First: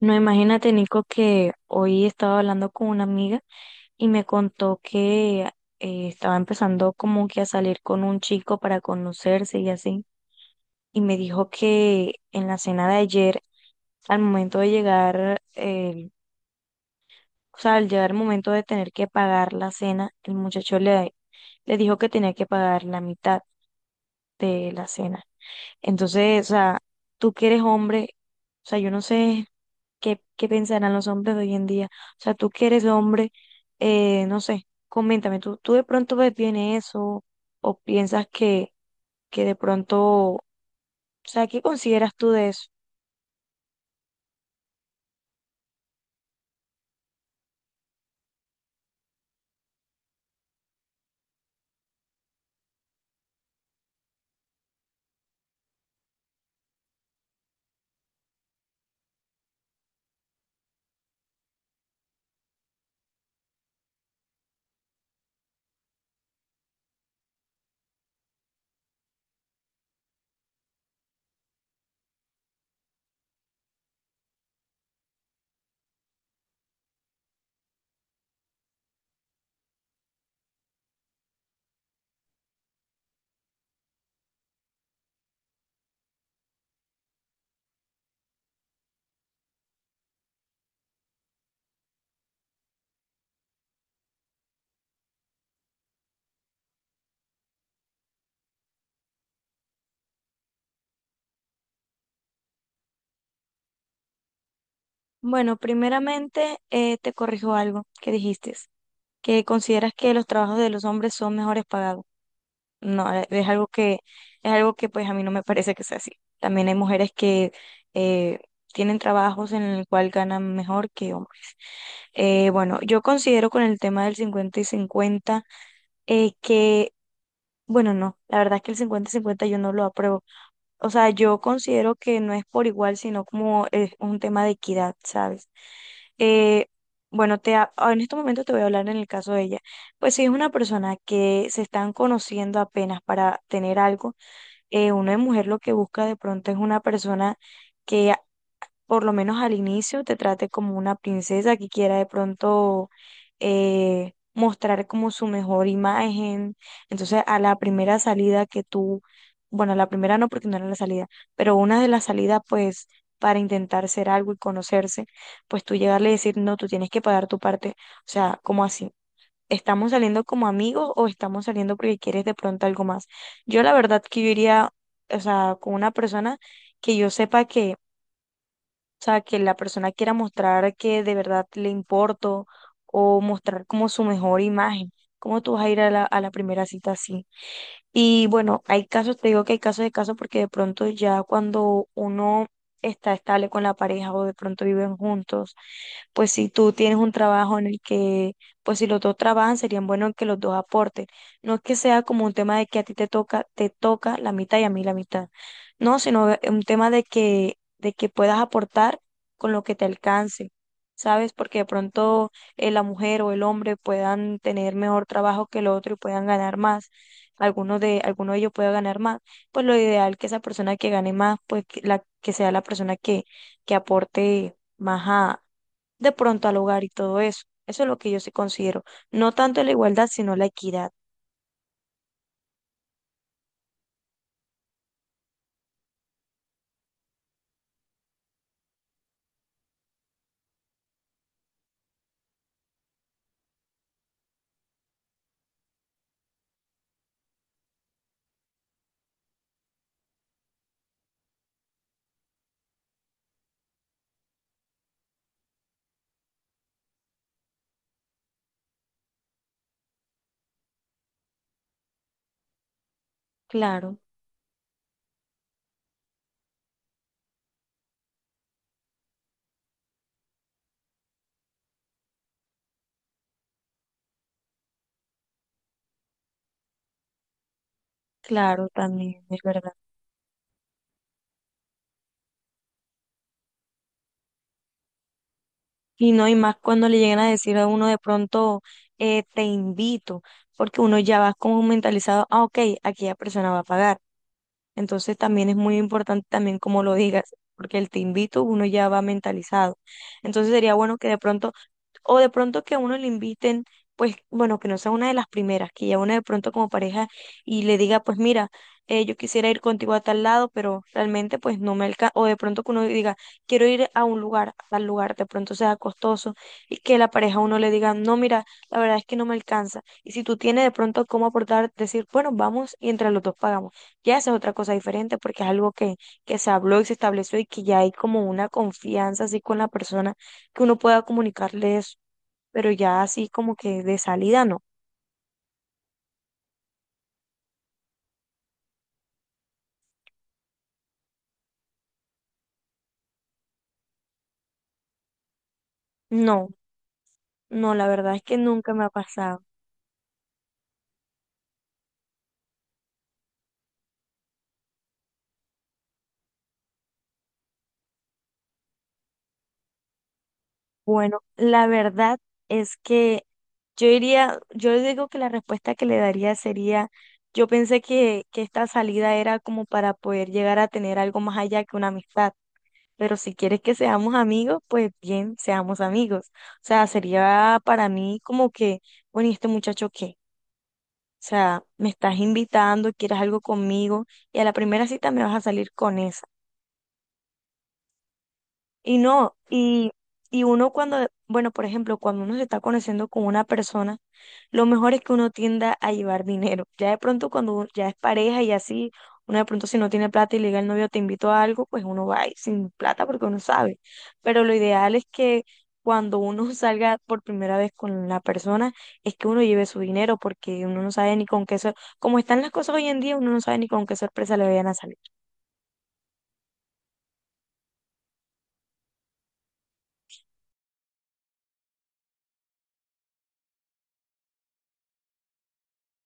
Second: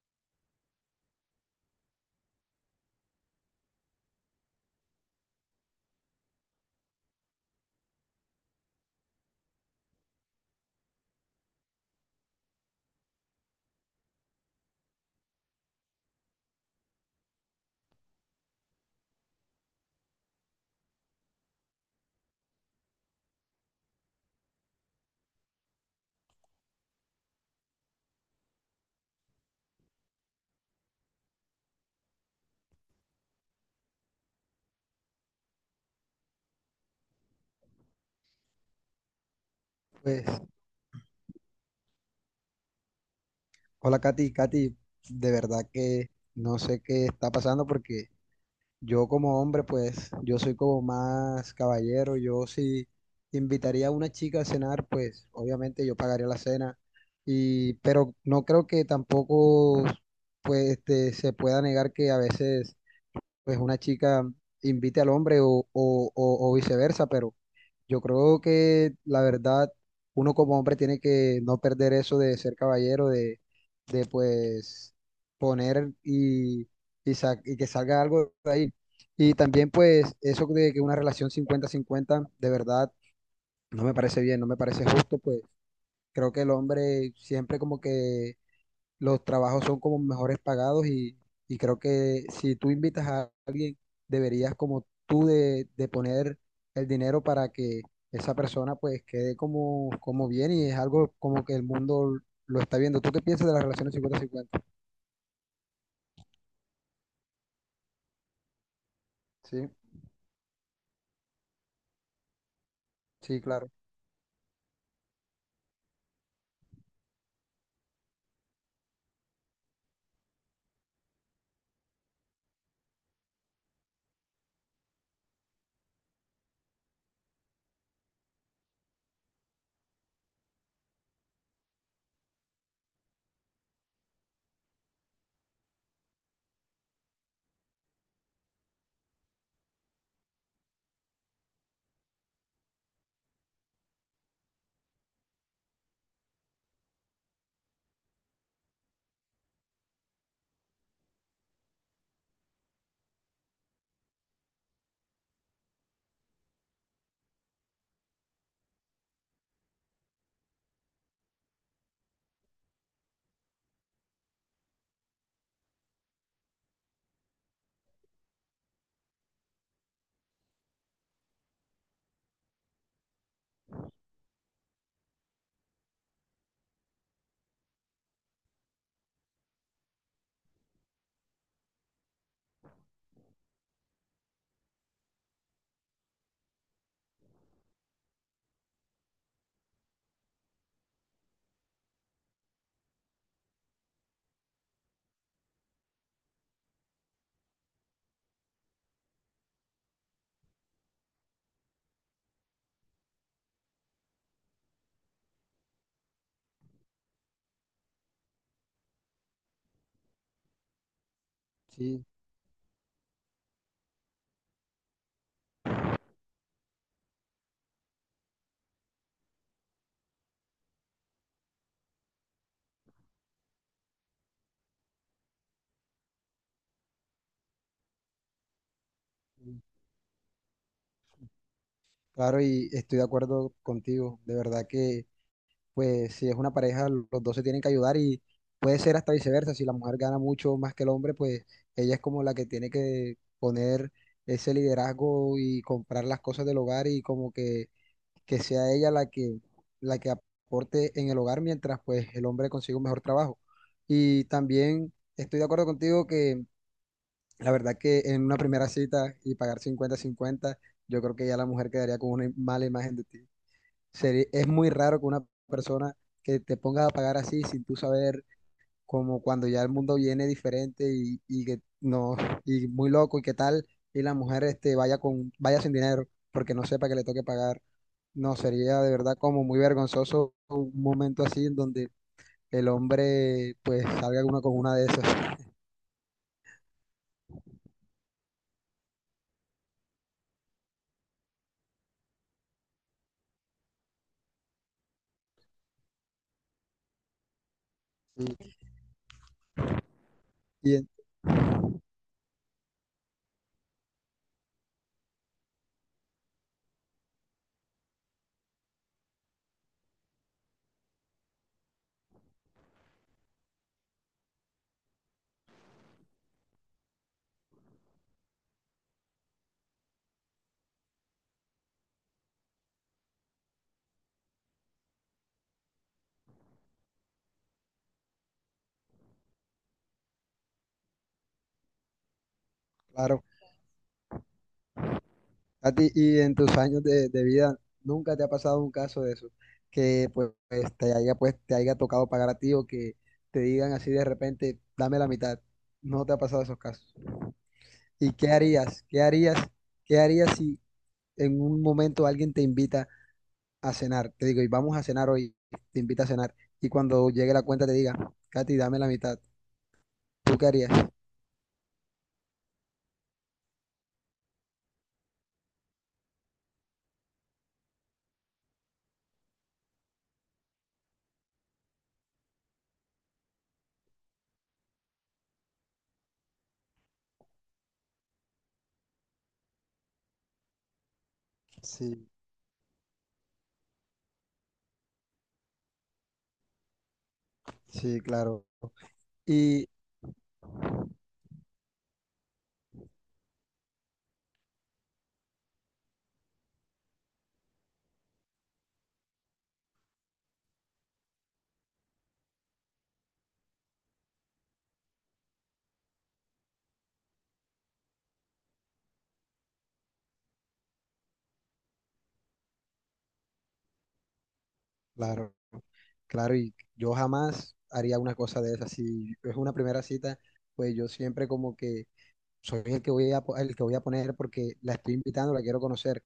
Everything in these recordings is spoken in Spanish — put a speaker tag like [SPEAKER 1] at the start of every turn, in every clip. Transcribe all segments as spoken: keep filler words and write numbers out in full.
[SPEAKER 1] No, imagínate, Nico, que hoy estaba hablando con una amiga y me contó que eh, estaba empezando como que a salir con un chico para conocerse y así. Y me dijo que en la cena de ayer, al momento de llegar, eh, o sea, al llegar el momento de tener que pagar la cena, el muchacho le, le dijo que tenía que pagar la mitad de la cena. Entonces, o sea, tú que eres hombre, o sea, yo no sé. ¿Qué, qué pensarán los hombres de hoy en día? O sea, tú que eres hombre, eh, no sé, coméntame, ¿tú, tú de pronto ves bien eso o piensas que, que de pronto,
[SPEAKER 2] Pues,
[SPEAKER 1] o sea, qué consideras tú de eso?
[SPEAKER 2] hola Katy, Katy, de verdad que no sé qué está pasando porque yo como hombre, pues yo soy como más caballero, yo si invitaría a una chica a cenar, pues obviamente yo pagaría la cena, y, pero no creo que tampoco pues este, se pueda negar que a veces pues una chica invite al hombre o, o, o- o viceversa, pero yo creo que la verdad uno como hombre tiene que no perder eso de ser caballero, de, de pues poner y, y, sa- y que salga algo de ahí. Y también pues eso de que una relación cincuenta cincuenta de verdad no me parece bien, no me parece justo, pues creo que el hombre siempre como que los trabajos son como mejores pagados y, y creo que si tú invitas a alguien, deberías como tú de, de poner el dinero para que esa persona pues quede como, como bien y es algo como que el mundo lo está viendo. ¿Tú qué piensas de las relaciones cincuenta cincuenta?
[SPEAKER 1] Bueno, primeramente eh, te corrijo algo que dijiste, que
[SPEAKER 2] Sí,
[SPEAKER 1] consideras que los trabajos de los hombres son mejores pagados. No, eh,
[SPEAKER 2] sí,
[SPEAKER 1] es algo
[SPEAKER 2] claro,
[SPEAKER 1] que, es algo que pues a mí no me parece que sea así. También hay mujeres que eh, tienen trabajos en el cual ganan mejor que hombres. Eh, bueno, yo considero con el tema del cincuenta y cincuenta eh, que, bueno, no, la verdad es que el cincuenta y cincuenta yo no lo apruebo. O sea, yo considero que no es por igual, sino como es un tema de equidad, ¿sabes? Eh, bueno, te, ha- en este momento te voy a hablar en el caso de ella. Pues si es una persona que se están conociendo apenas para tener algo, eh, uno de mujer lo que busca de pronto es una persona que por lo menos al inicio, te trate como una princesa que quiera de pronto eh, mostrar como su mejor imagen. Entonces, a la primera salida que tú, bueno, a la primera no porque no era la salida, pero una de las salidas, pues, para intentar ser algo y conocerse, pues tú llegarle y decir, no, tú tienes que pagar tu parte. O sea, como así. ¿Estamos saliendo como amigos o estamos saliendo porque quieres de pronto algo más? Yo la verdad que yo iría, o sea, con una persona que yo sepa que o sea, que la persona quiera mostrar que de verdad le importo o mostrar como su mejor imagen. ¿Cómo tú vas a ir a la, a la primera cita así? Y bueno, hay casos, te digo que hay casos de casos porque de pronto ya cuando uno está estable con la pareja o de pronto viven juntos, pues si tú tienes un trabajo en el que, pues si los dos trabajan, serían buenos que los dos aporten. No es que sea como un tema de que a ti te toca, te toca la mitad y a mí la mitad. No, sino es un tema de que, de que puedas aportar con lo que te alcance. ¿Sabes? Porque de
[SPEAKER 2] sí,
[SPEAKER 1] pronto eh, la mujer o el hombre puedan tener mejor trabajo que el otro y puedan ganar más, alguno de, alguno de ellos pueda ganar más, pues lo ideal que esa persona que gane más, pues que, la, que sea la persona que, que aporte más a, de pronto al hogar y todo eso. Eso es lo que yo sí considero. No tanto
[SPEAKER 2] sí,
[SPEAKER 1] la igualdad, sino la equidad.
[SPEAKER 2] claro, y estoy de acuerdo contigo. De verdad que pues si es una pareja, los dos se tienen que ayudar y puede ser hasta viceversa, si la mujer gana mucho más que el hombre, pues ella es como la que tiene que poner ese liderazgo y comprar las cosas del hogar y como que, que sea ella la que, la que aporte en el hogar mientras pues el hombre consigue un mejor trabajo. Y también estoy de acuerdo contigo que la verdad que en una primera cita y pagar cincuenta cincuenta yo creo que ya la mujer quedaría con una im- mala imagen de ti.
[SPEAKER 1] Claro,
[SPEAKER 2] Seri- es muy raro que una persona que te ponga a pagar así sin tú saber, como cuando ya el mundo viene diferente y, y que no, y muy loco y qué tal, y la mujer este, vaya con, vaya sin dinero porque no sepa que le toque pagar. No,
[SPEAKER 1] claro,
[SPEAKER 2] sería de verdad
[SPEAKER 1] también es
[SPEAKER 2] como muy
[SPEAKER 1] verdad.
[SPEAKER 2] vergonzoso un momento así en donde el hombre pues salga una con una de esas.
[SPEAKER 1] Y no, y más cuando le llegan a decir a uno de pronto, eh, te invito, porque uno ya va como mentalizado, ah, ok, aquella persona va a pagar. Entonces también es muy importante también como lo digas, porque el te invito
[SPEAKER 2] Y,
[SPEAKER 1] uno ya va mentalizado. Entonces sería
[SPEAKER 2] y,
[SPEAKER 1] bueno que de pronto, o de pronto que a uno le inviten, pues bueno, que no sea una de las primeras, que ya uno de pronto como pareja y le diga, pues mira, eh, yo quisiera ir contigo a tal lado, pero realmente pues no me alcanza, o de pronto que uno diga, quiero ir a un lugar, a tal lugar, de pronto sea costoso, y que la pareja a uno le diga, no, mira, la verdad es que no me alcanza. Y si tú tienes de pronto cómo aportar, decir, bueno, vamos y entre los dos pagamos. Ya esa es otra cosa diferente porque es algo que, que se habló y se estableció y que ya hay como una confianza así con la persona que uno pueda comunicarle eso, pero ya
[SPEAKER 2] claro.
[SPEAKER 1] así como que de salida no.
[SPEAKER 2] A ti, y en tus años de, de vida, ¿nunca te ha pasado un caso de eso? Que pues, pues, te haya, pues te haya tocado pagar a ti o que te digan así de repente, dame la mitad. No te ha pasado
[SPEAKER 1] No,
[SPEAKER 2] esos casos.
[SPEAKER 1] no, la
[SPEAKER 2] ¿Y
[SPEAKER 1] verdad es
[SPEAKER 2] qué
[SPEAKER 1] que nunca me
[SPEAKER 2] harías?
[SPEAKER 1] ha
[SPEAKER 2] ¿Qué harías?
[SPEAKER 1] pasado.
[SPEAKER 2] ¿Qué harías si en un momento alguien te invita a cenar? Te digo, y vamos a cenar hoy, te invita a cenar. Y cuando llegue la cuenta te diga, Katy, dame la mitad. ¿Tú qué harías?
[SPEAKER 1] Bueno, la verdad es que yo diría, yo digo que la respuesta que le daría sería, yo pensé que, que esta salida era como para poder llegar a tener algo más allá que una amistad. Pero si quieres que seamos amigos, pues bien, seamos amigos. O sea, sería para mí como que, bueno, ¿y este muchacho qué? O sea, me
[SPEAKER 2] Sí,
[SPEAKER 1] estás invitando, quieres algo conmigo y a la primera cita me vas a salir con eso.
[SPEAKER 2] sí, claro,
[SPEAKER 1] Y no,
[SPEAKER 2] y
[SPEAKER 1] y, y uno cuando, bueno, por ejemplo, cuando uno se está conociendo con una persona, lo mejor es que uno tienda a llevar dinero. Ya de pronto cuando u- ya es pareja y así, uno de pronto si no tiene plata y le diga al novio te invito a algo, pues uno va ahí sin plata porque uno sabe. Pero lo ideal es que cuando uno salga por primera vez con la persona, es que uno lleve su dinero porque uno no sabe ni con qué, sor- como están las cosas hoy en día, uno no sabe ni con qué sorpresa le vayan a salir.
[SPEAKER 2] claro. Claro, y yo jamás haría una cosa de esas. Si es una primera cita, pues yo siempre como que soy el que voy a, po- el que voy a poner porque la estoy invitando, la quiero conocer.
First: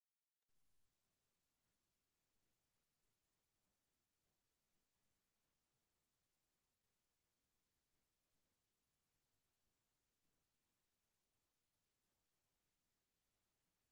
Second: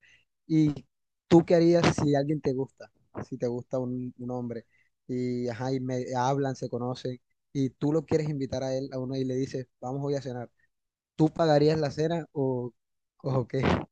[SPEAKER 2] ¿Y tú qué harías si alguien te gusta? Si te gusta un, un hombre y, ajá, y me hablan, se conocen y tú lo quieres invitar a él, a uno y le dices, vamos hoy a cenar. ¿Tú pagarías la cena o, o qué?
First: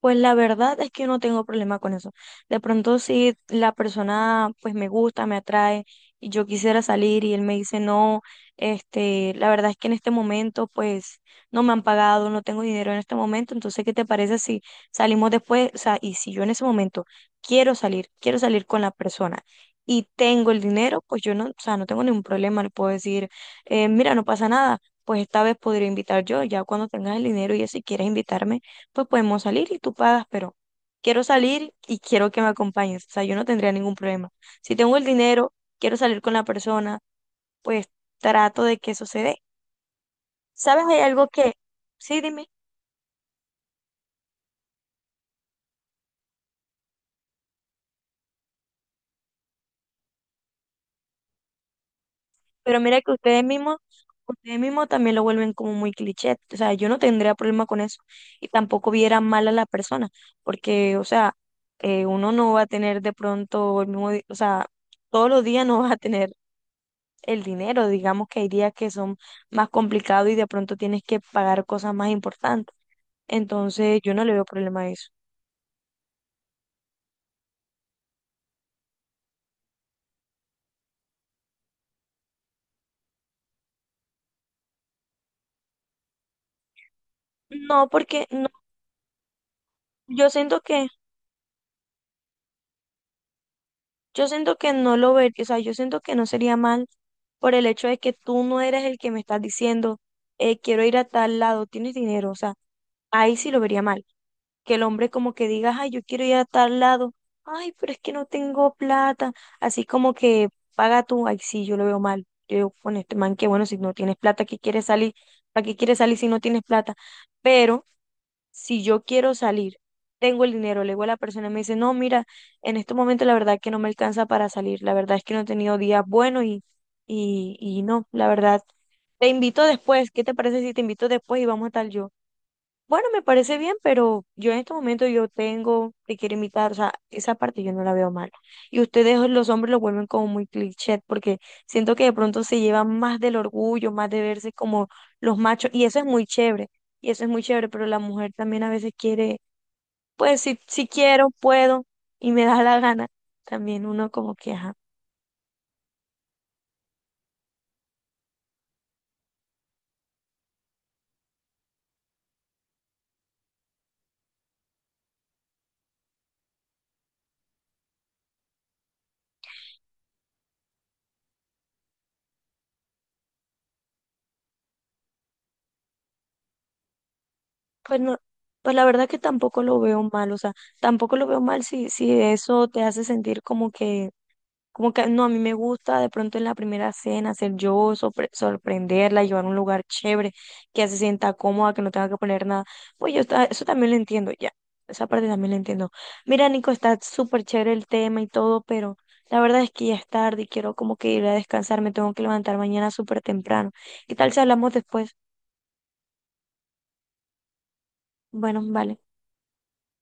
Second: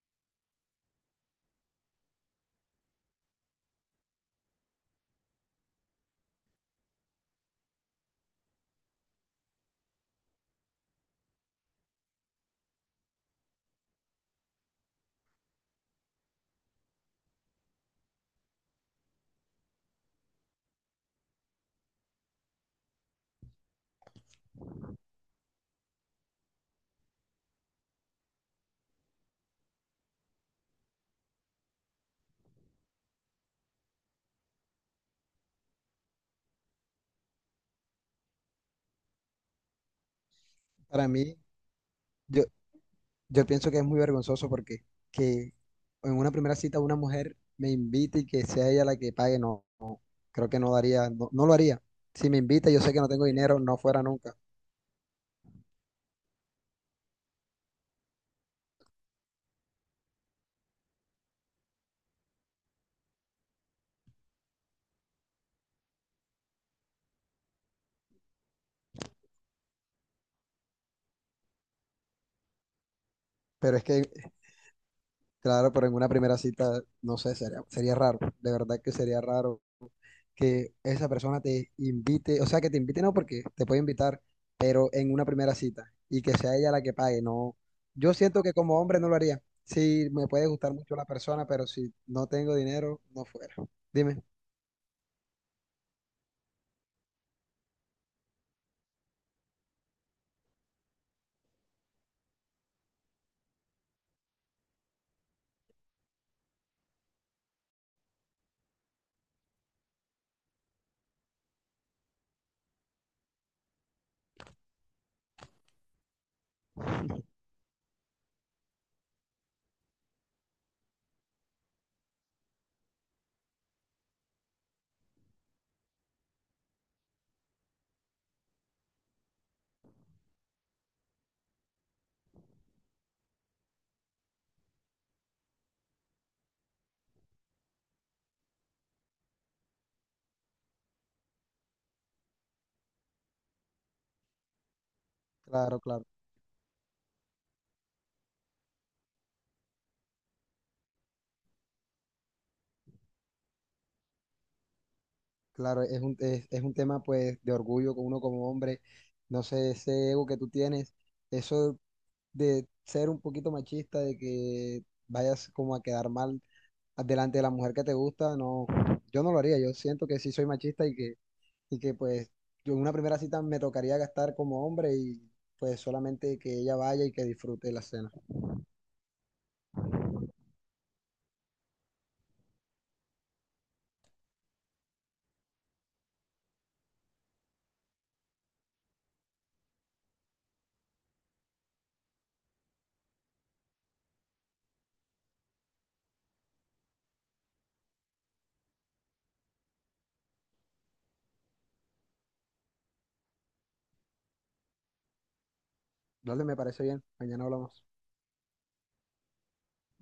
[SPEAKER 1] Pues la verdad es que yo no tengo problema con eso. De pronto si la persona pues me gusta, me atrae y yo quisiera salir y él me dice no, este, la verdad es que en este momento pues no me han pagado, no tengo dinero en este momento, entonces ¿qué te parece si salimos después? O sea, y si yo en ese momento quiero salir, quiero salir con la persona y tengo el dinero, pues yo no, o sea, no tengo ningún problema, le puedo decir, eh, mira, no pasa nada. Pues esta vez podría invitar yo, ya cuando tengas el dinero y eso, si quieres invitarme pues podemos salir y tú pagas, pero quiero salir y quiero que me acompañes. O sea, yo no tendría ningún problema. Si tengo el dinero, quiero salir con la persona, pues trato de que eso se dé. ¿Sabes? Hay
[SPEAKER 2] Para
[SPEAKER 1] algo
[SPEAKER 2] mí,
[SPEAKER 1] que, sí,
[SPEAKER 2] yo,
[SPEAKER 1] dime,
[SPEAKER 2] Yo pienso que es muy vergonzoso porque que en una primera cita una mujer me invite y que sea ella la que pague, no, no, creo que no daría, no, no lo haría. Si me invita,
[SPEAKER 1] pero
[SPEAKER 2] yo sé que
[SPEAKER 1] mira
[SPEAKER 2] no
[SPEAKER 1] que
[SPEAKER 2] tengo
[SPEAKER 1] ustedes
[SPEAKER 2] dinero,
[SPEAKER 1] mismos,
[SPEAKER 2] no fuera nunca.
[SPEAKER 1] ustedes mismos también lo vuelven como muy cliché. O sea, yo no tendría problema con eso y tampoco viera mal a la persona, porque, o sea, eh, uno no va a tener de pronto el mismo, di- o sea, todos los días no va a tener el dinero. Digamos que hay días que son más complicados y de pronto tienes que pagar cosas más importantes.
[SPEAKER 2] Pero es
[SPEAKER 1] Entonces, yo no
[SPEAKER 2] que
[SPEAKER 1] le veo problema a eso.
[SPEAKER 2] Claro, pero en una primera cita, no sé, sería, sería raro, de verdad que sería raro que esa persona te invite, o sea, que te invite no porque te puede invitar, pero en una primera cita y que sea ella la que pague, no.
[SPEAKER 1] No,
[SPEAKER 2] Yo
[SPEAKER 1] porque
[SPEAKER 2] siento
[SPEAKER 1] no,
[SPEAKER 2] que como hombre no lo haría. Sí, me
[SPEAKER 1] yo
[SPEAKER 2] puede
[SPEAKER 1] siento
[SPEAKER 2] gustar
[SPEAKER 1] que,
[SPEAKER 2] mucho la persona, pero si no tengo dinero, no fuera. Dime.
[SPEAKER 1] yo siento que no lo vería, o sea, yo siento que no sería mal por el hecho de que tú no eres el que me estás diciendo, eh, quiero ir a tal lado, tienes dinero, o sea, ahí sí lo vería mal. Que el hombre como que diga, ay, yo quiero ir a tal lado, ay, pero es que no tengo plata, así como que paga tú, ay, sí, yo lo veo mal. Yo digo, con este man, que bueno, si no tienes plata, ¿qué quieres salir? ¿Para qué quieres salir si no tienes plata? Pero si yo quiero salir, tengo el dinero, le digo a la persona y me dice, no, mira, en este momento la verdad es que no me alcanza para salir, la verdad es que no he tenido días buenos y, y, y no, la verdad, te invito después, ¿qué te parece si te invito después y vamos a tal yo? Bueno, me parece bien, pero yo en este momento yo tengo, te quiero invitar, o sea, esa parte yo no la veo mal. Y ustedes, los hombres, lo vuelven como muy cliché, porque siento que de pronto se llevan más del orgullo, más de verse como los machos,
[SPEAKER 2] Claro,
[SPEAKER 1] y eso es
[SPEAKER 2] claro,
[SPEAKER 1] muy chévere, y eso es muy chévere, pero la mujer también a veces quiere, pues si, si quiero, puedo, y me da la gana, también uno como que, ajá,
[SPEAKER 2] claro, es un, es, es un tema pues de orgullo con uno como hombre, no sé, ese ego que tú tienes, eso de ser un poquito machista, de que vayas como a quedar mal delante de la mujer que te gusta, no, yo no lo haría, yo siento que sí soy machista y que, y que pues yo en una primera cita me tocaría gastar como hombre y pues solamente que ella vaya y que disfrute la
[SPEAKER 1] pues
[SPEAKER 2] cena.
[SPEAKER 1] no, pues la verdad que tampoco lo veo mal, o sea, tampoco lo veo mal si, si eso te hace sentir como que. Como que no, a mí me gusta de pronto en la primera cena ser yo, sorpre- sorprenderla, llevar a un lugar chévere, que ella se sienta cómoda, que no tenga que poner nada. Pues yo ta- eso también lo entiendo, ya. Esa parte también la entiendo. Mira, Nico, está súper chévere el tema y todo, pero la verdad es que ya es tarde y quiero como que ir a descansar. Me tengo que levantar mañana súper temprano. ¿Qué tal si hablamos después?
[SPEAKER 2] Dale, me parece bien, mañana hablamos.
[SPEAKER 1] Bueno, vale.